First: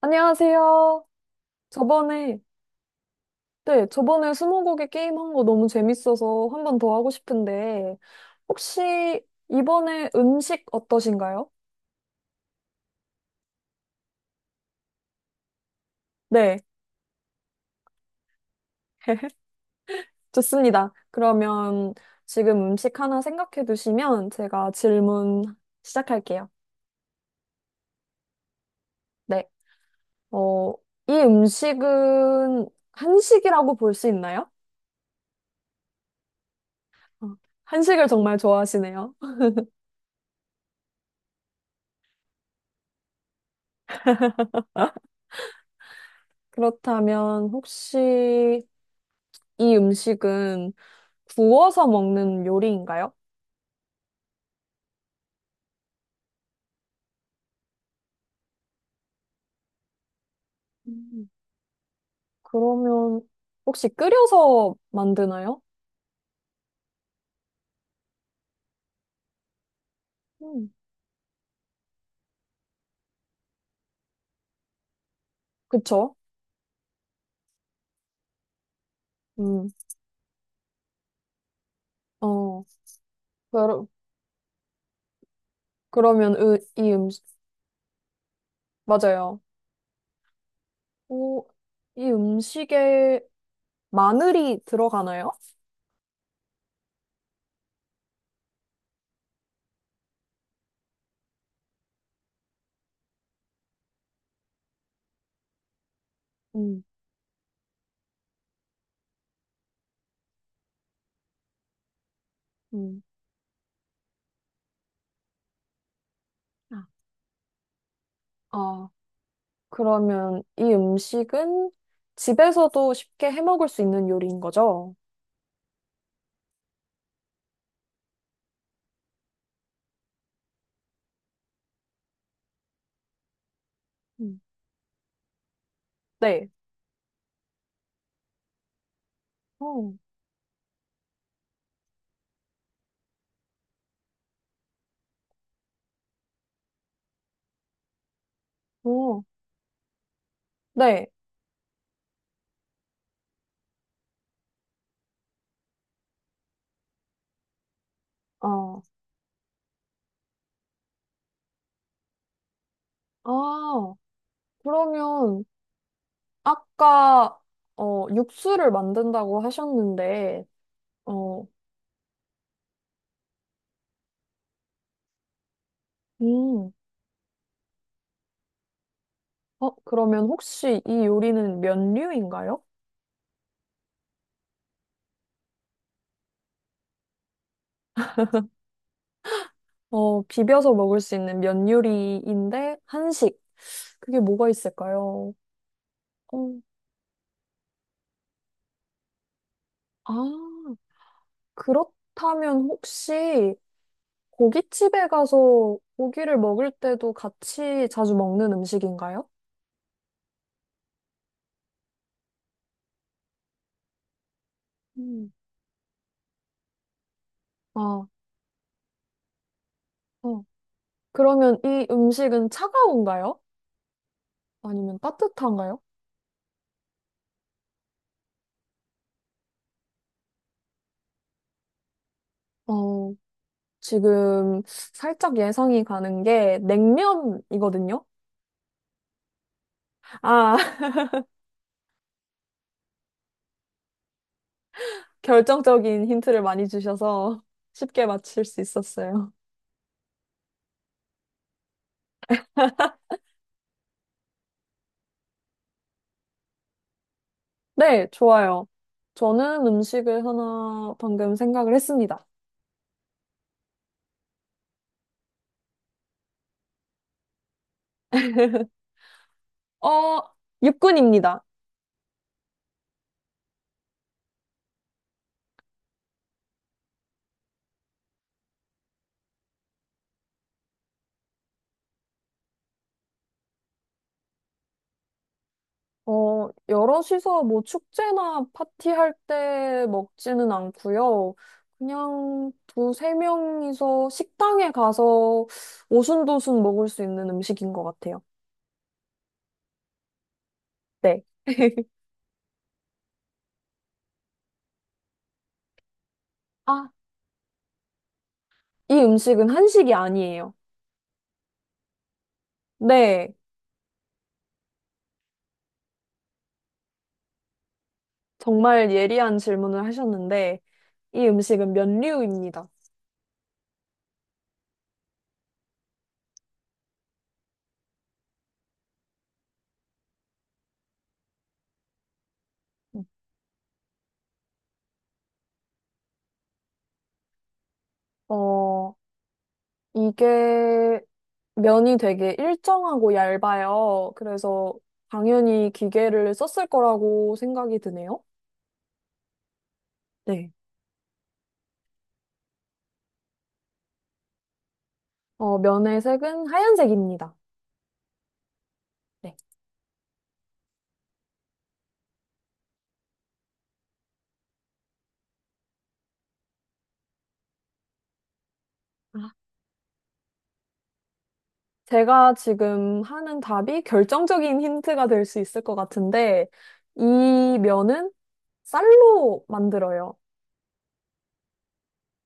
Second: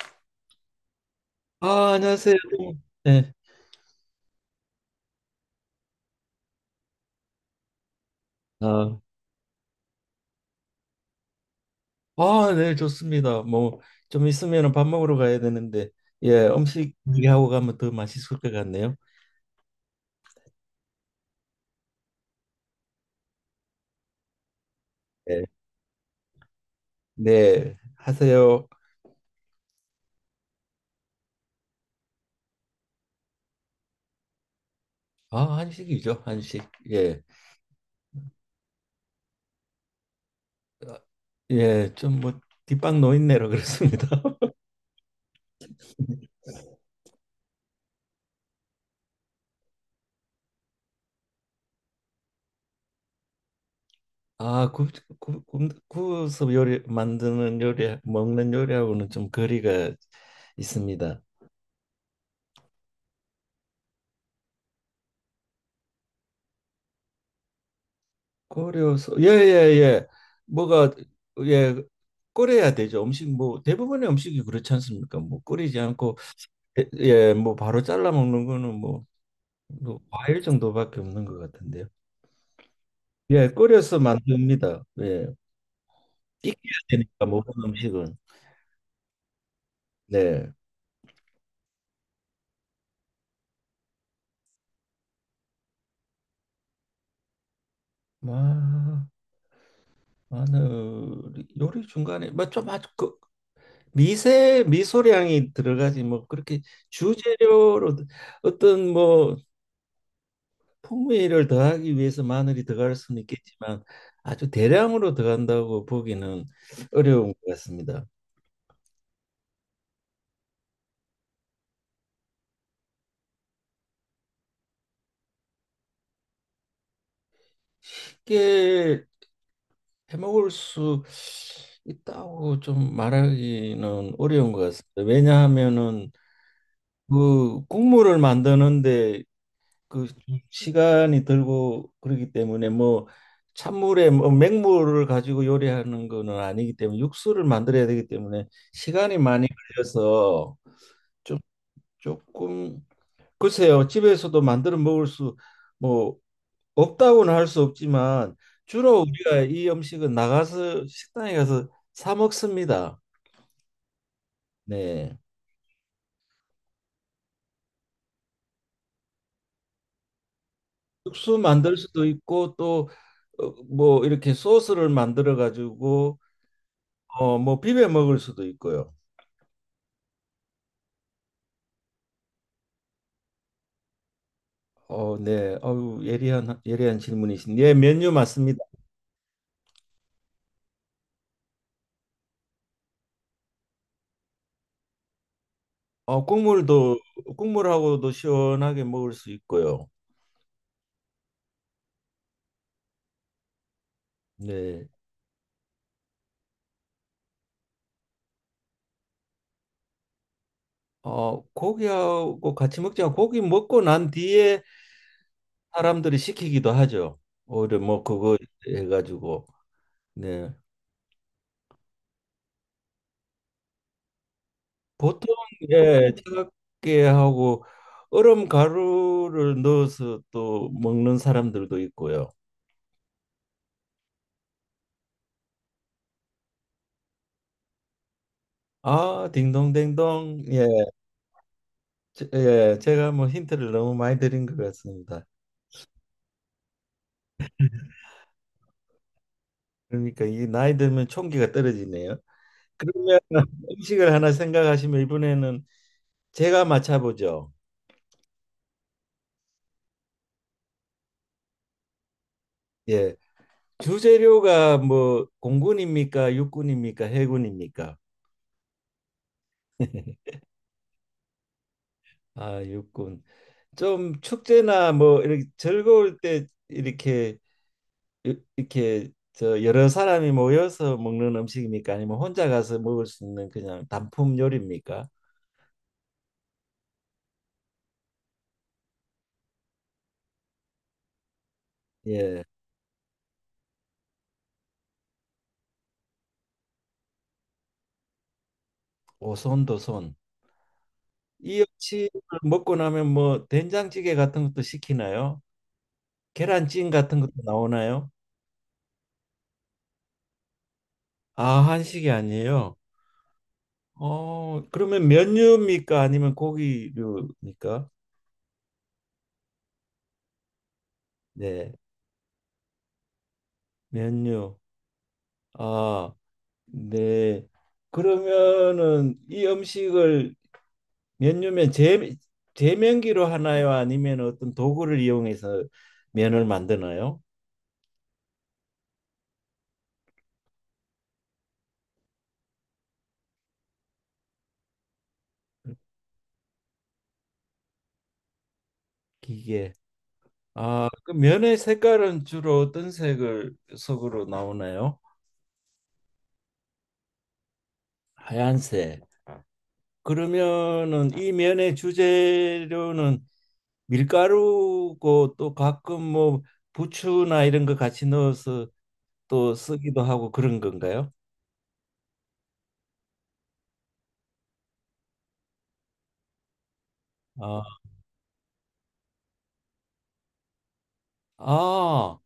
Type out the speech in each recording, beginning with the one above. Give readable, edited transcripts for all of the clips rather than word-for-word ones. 안녕하세요. 아, 안녕하세요. 저번에, 네. 네, 저번에 스무고개 게임 한 거 너무 재밌어서 한 번 더 하고 싶은데, 아, 혹시 이번에 음식 어떠신가요? 아, 네, 좋습니다. 뭐, 좀 있으면 밥 먹으러 가야 되는데, 예, 네, 음식 얘기하고 가면 더 맛있을 것 같네요. 좋습니다. 그러면 지금 음식 하나 생각해 두시면 제가 질문 예. 시작할게요. 네, 하세요. 네, 어, 이 음식은 한식이라고 볼 수 있나요? 아, 한식이죠, 한식. 예, 어, 한식을 정말 좋아하시네요. 예, 좀 뭐, 뒷방 노인네로 그렇습니다. 그렇다면 혹시 이 음식은 구워서 먹는 요리인가요? 아, 구워서 요리, 만드는 요리, 먹는 요리하고는 좀 거리가 있습니다. 음, 그러면 혹시 끓여서 만드나요? 고려서. 예예예. 음, 뭐가. 예, 끓여야 되죠. 음식, 뭐 대부분의 음식이 그렇지 않습니까? 뭐 끓이지 그쵸? 않고. 예 예, 뭐 바로 잘라 먹는 거는 뭐, 음, 뭐 과일 정도밖에 없는 것 같은데요. 어, 예, 그러, 끓여서 만듭니다. 예, 그러면 익혀야 이 음식, 되니까 모든 음식은. 맞아요. 네. 오, 이 음식에 마늘이 들어가나요? 마, 마늘 요리 중간에 뭐좀 아주 그 미세 미소량이 들어가지, 뭐 그렇게 음, 주재료로 어떤 뭐 풍미를 더하기 위해서 마늘이 들어갈 음. 수는 있겠지만 아주 대량으로 들어간다고 보기는 아, 어려운 것 같습니다. 아, 그러면 이 음식은 집에서도 쉽게 해 먹을 수 있는 요리인 거죠? 쉽게 해먹을 수 있다고 좀 말하기는 음, 어려운 것 같습니다. 왜냐하면은 네. 그 국물을 만드는데 어, 그 시간이 들고 그러기 때문에, 뭐 찬물에 뭐 맹물을 가지고 요리하는 거는 아니기 때문에 육수를 만들어야 되기 때문에 시간이 어, 많이 걸려서 네. 좀 조금 글쎄요, 집에서도 만들어 먹을 수, 뭐, 없다고는 할 수 없지만, 아, 주로 우리가 이 음식은 나가서 식당에 가서 사 먹습니다. 아, 네. 그러면 아까 육수를 만든다고 하셨는데, 육수 어, 만들 수도 있고, 또, 어, 뭐, 이렇게 소스를 만들어 가지고, 음, 어, 뭐, 비벼 먹을 수도 있고요. 어, 그러면 혹시 이 요리는 면류인가요? 어, 네. 어우, 예리한 질문이신. 예, 메뉴 맞습니다. 어, 비벼서 먹을 수 있는 면 요리인데 한식. 그게 뭐가 있을까요? 어, 어, 국물하고도 시원하게 먹을 수 있고요. 아, 그렇다면 혹시 네. 고깃집에 가서 고기를 먹을 때도 같이 자주 먹는 음식인가요? 어, 고기하고 같이 먹지만 고기 먹고 난 뒤에 음, 사람들이 시키기도 하죠. 오히려 뭐 아, 그거 해가지고. 어. 네. 그러면 이 음식은 차가운가요? 아니면 보통 따뜻한가요? 예 차갑게 하고 얼음 가루를 넣어서 또 먹는 사람들도 있고요. 어. 지금 살짝 예상이 가는 게 냉면이거든요. 아, 딩동댕동. 아, 예, 예, 제가 뭐 힌트를 너무 많이 드린 것 같습니다. 결정적인 힌트를 많이 주셔서 쉽게 맞힐 수 있었어요. 그러니까 이 나이 들면 총기가 떨어지네요. 그러면 음식을 하나 생각하시면 이번에는 제가 맞춰보죠. 네, 좋아요. 저는 음식을 하나 방금 생각을 했습니다. 예. 주재료가 뭐 공군입니까? 육군입니까? 해군입니까? 어, 육군입니다. 아, 육군. 좀 축제나 뭐 이렇게 즐거울 때 이렇게 저 여러 사람이 모여서 먹는 음식입니까? 아니면 혼자 가서 먹을 수 있는 그냥 단품 요리입니까? 어, 여럿이서 뭐 축제나 파티할 때 먹지는 않고요. 예. 그냥 두세 명이서 식당에 가서 오순도순 먹을 수 있는 음식인 것 같아요. 오손도손. 네. 이 역시 먹고 나면 뭐 된장찌개 같은 것도 시키나요? 계란찜 아, 같은 것도 나오나요? 이 음식은 한식이 아니에요. 아, 한식이 아니에요. 네, 어, 그러면 면류입니까? 아니면 고기류입니까? 정말 예리한 질문을 하셨는데, 이 음식은 네, 면류입니다. 면류. 아, 네. 그러면은 이 음식을 면류면 제면기로 하나요? 아니면 어떤 도구를 이용해서 면을 만드나요? 어, 이게 면이 되게 일정하고 얇아요. 그래서 당연히 기계를 썼을 거라고 생각이 드네요. 기계. 네. 아, 그 면의 색깔은 주로 어떤 색을 속으로 나오나요? 어, 면의 색은 하얀색입니다. 하얀색. 네. 그러면은 이 면의 주재료는 밀가루고 또 가끔 뭐 부추나 이런 거 같이 넣어서 아, 또 쓰기도 하고 그런 건가요? 제가 지금 하는 답이 결정적인 힌트가 될 수 있을 것 같은데, 이 아, 면은 쌀로 만들어요. 아,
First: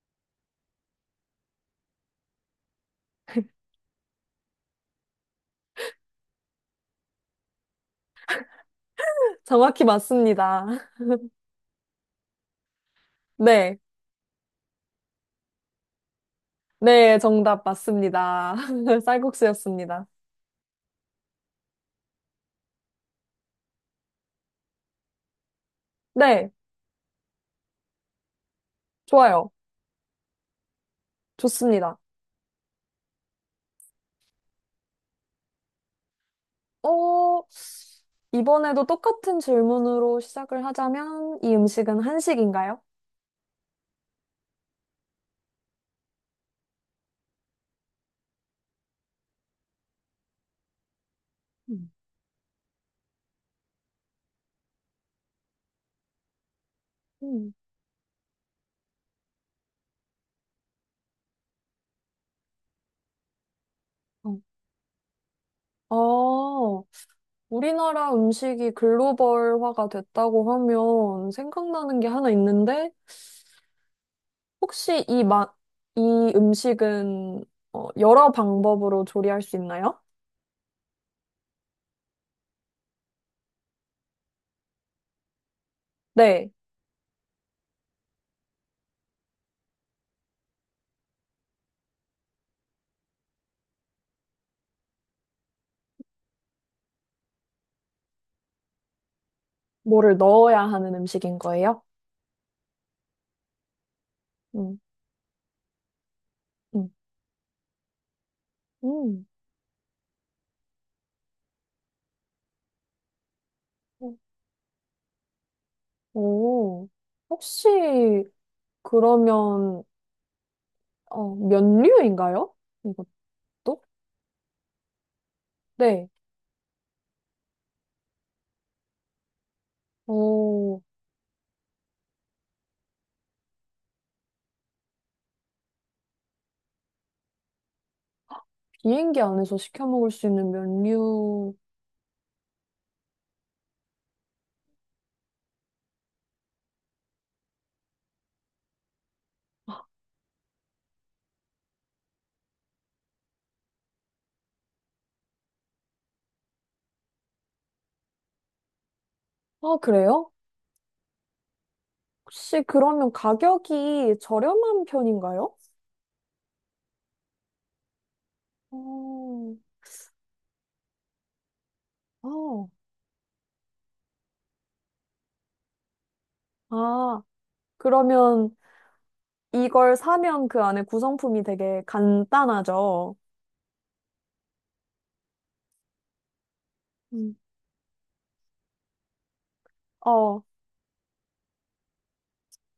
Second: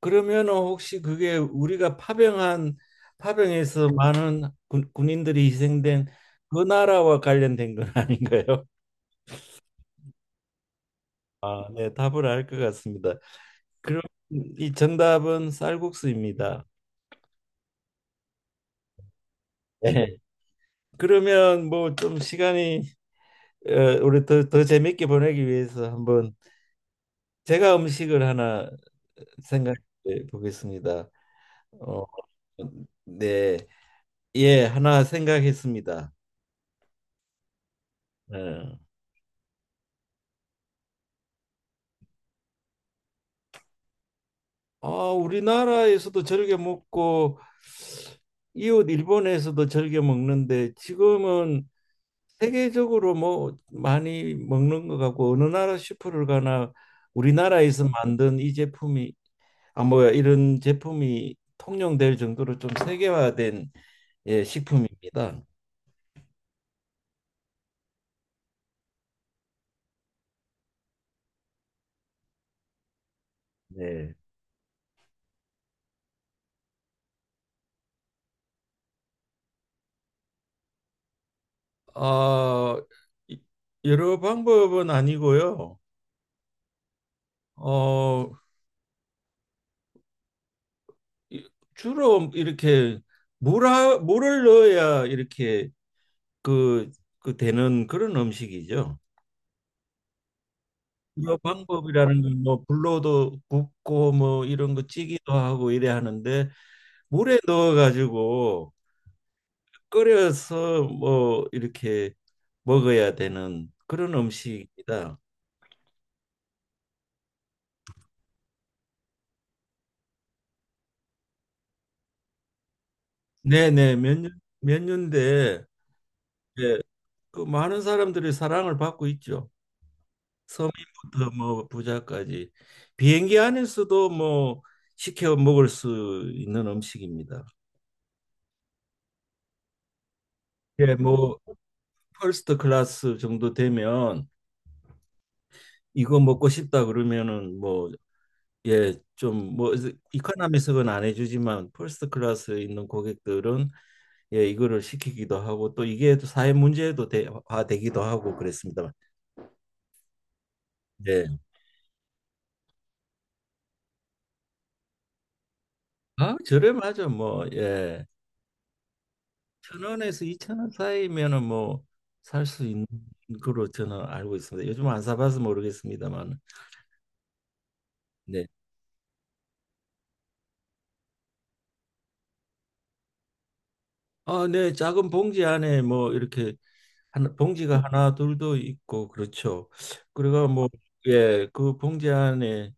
그러면은 혹시 그게 우리가 파병한 파병에서 많은 군인들이 희생된 그 나라와 관련된 건 아닌가요? 정확히 맞습니다. 아, 네, 답을 알 것 같습니다. 네. 그럼 이 정답은 쌀국수입니다. 네, 정답 맞습니다. 쌀국수였습니다. 네. 그러면 뭐 좀 시간이 어, 우리 더 재밌게 보내기 위해서 한번 네, 제가 음식을 하나 좋아요. 생각해 보겠습니다. 좋습니다. 어, 네. 예, 하나 생각했습니다. 어, 예. 이번에도 똑같은 질문으로 시작을 하자면, 이 음식은 한식인가요? 아, 우리나라에서도 즐겨 먹고 이웃 일본에서도 즐겨 먹는데 지금은 음. 세계적으로 뭐 많이 먹는 것 같고 어느 나라 슈퍼를 가나 음. 우리나라에서 만든 이 제품이 아뭐 이런 제품이 통용될 정도로 좀 세계화된 어, 예, 식품입니다. 아, 우리나라 음식이 글로벌화가 됐다고 하면 생각나는 게 하나 있는데, 네. 혹시 이 음식은 어, 여러 방법으로 조리할 수 있나요? 아, 이- 여러 방법은 아니고요. 네. 어, 이- 주로 이렇게 물을 넣어야 이렇게 그, 그 되는 그런 음식이죠. 뭐를 넣어야 하는 이 음식인 거예요? 방법이라는 건 뭐 불로도 굽고 뭐 이런 음, 거 찌기도 하고 이래 하는데 음, 물에 넣어 가지고 음. 끓여서 뭐 이렇게 먹어야 되는 그런 음식이다. 오, 혹시 그러면 어, 면류인가요? 이것도? 네네 몇 년대. 네. 예, 그 많은 사람들이 사랑을 받고 있죠. 오, 서민부터 뭐 부자까지 비행기 안에서도 뭐 시켜 먹을 수 있는 음식입니다. 비행기 안에서 시켜 먹을 수 있는 예, 뭐 면류. 퍼스트 클래스 정도 되면 이거 먹고 싶다 그러면은 뭐 예, 좀 뭐 이코노미석은 안 해주지만 퍼스트 클래스에 있는 고객들은 예, 이거를 시키기도 하고 또 이게 또 사회 문제도 화 되기도 하고 그랬습니다만. 아, 그래요? 예. 혹시 그러면 가격이 저렴한 편인가요? 아, 저렴하죠. 뭐 예. 오, 천 원에서 2,000원 사이면은 뭐 살 수 어. 있는 거로 저는 알고 있습니다. 요즘 안 사봐서 모르겠습니다만. 아, 네. 그러면 이걸 사면 그 안에 구성품이 되게 간단하죠? 아, 네. 작은 봉지 안에 뭐 이렇게 하나, 음. 봉지가 하나 둘도 있고 그렇죠. 어, 그리고 뭐 예, 그 봉지 안에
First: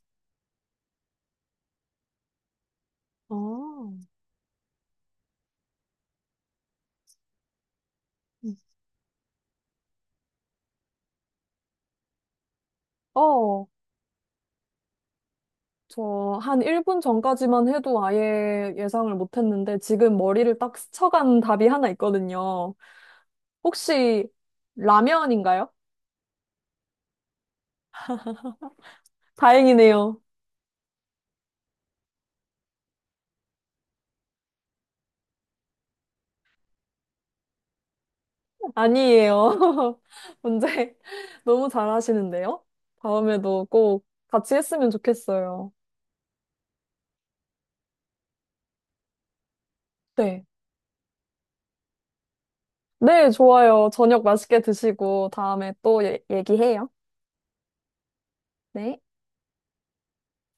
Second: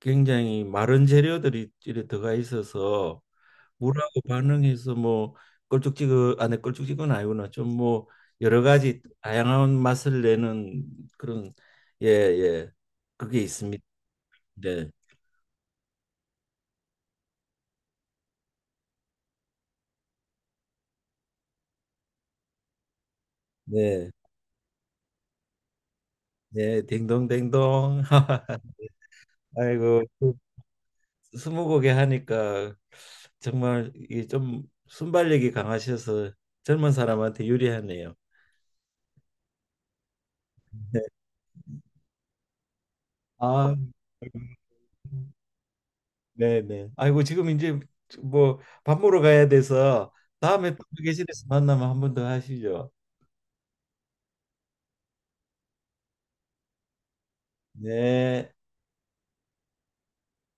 굉장히 마른 재료들이 이렇게 들어가 있어서 어. 물하고 반응해서 뭐 껄쭉지근 안에 껄쭉지근 아니구나 좀 뭐 음. 여러 가지 다양한 맛을 내는 그런 예 예 그게 어, 있습니다. 네. 저 한 1분 전까지만 해도 아예 예상을 못했는데 지금 머리를 딱 스쳐간 답이 하나 있거든요. 네. 혹시 라면인가요? 네, 딩동댕동. 아이고, 다행이네요. 그 스무고개 하니까 정말 이게 좀 순발력이 강하셔서 젊은 사람한테 유리하네요. 아니에요. 문제 네. 너무 잘하시는데요? 다음에도 아, 꼭 같이 했으면 좋겠어요. 네네. 아이고 지금 이제 뭐 밥 먹으러 가야 돼서 네. 다음에 또 계실에서 만나면 한 번 더 하시죠. 네, 좋아요. 저녁 맛있게 드시고 다음에 또 예- 얘기해요. 네. 네.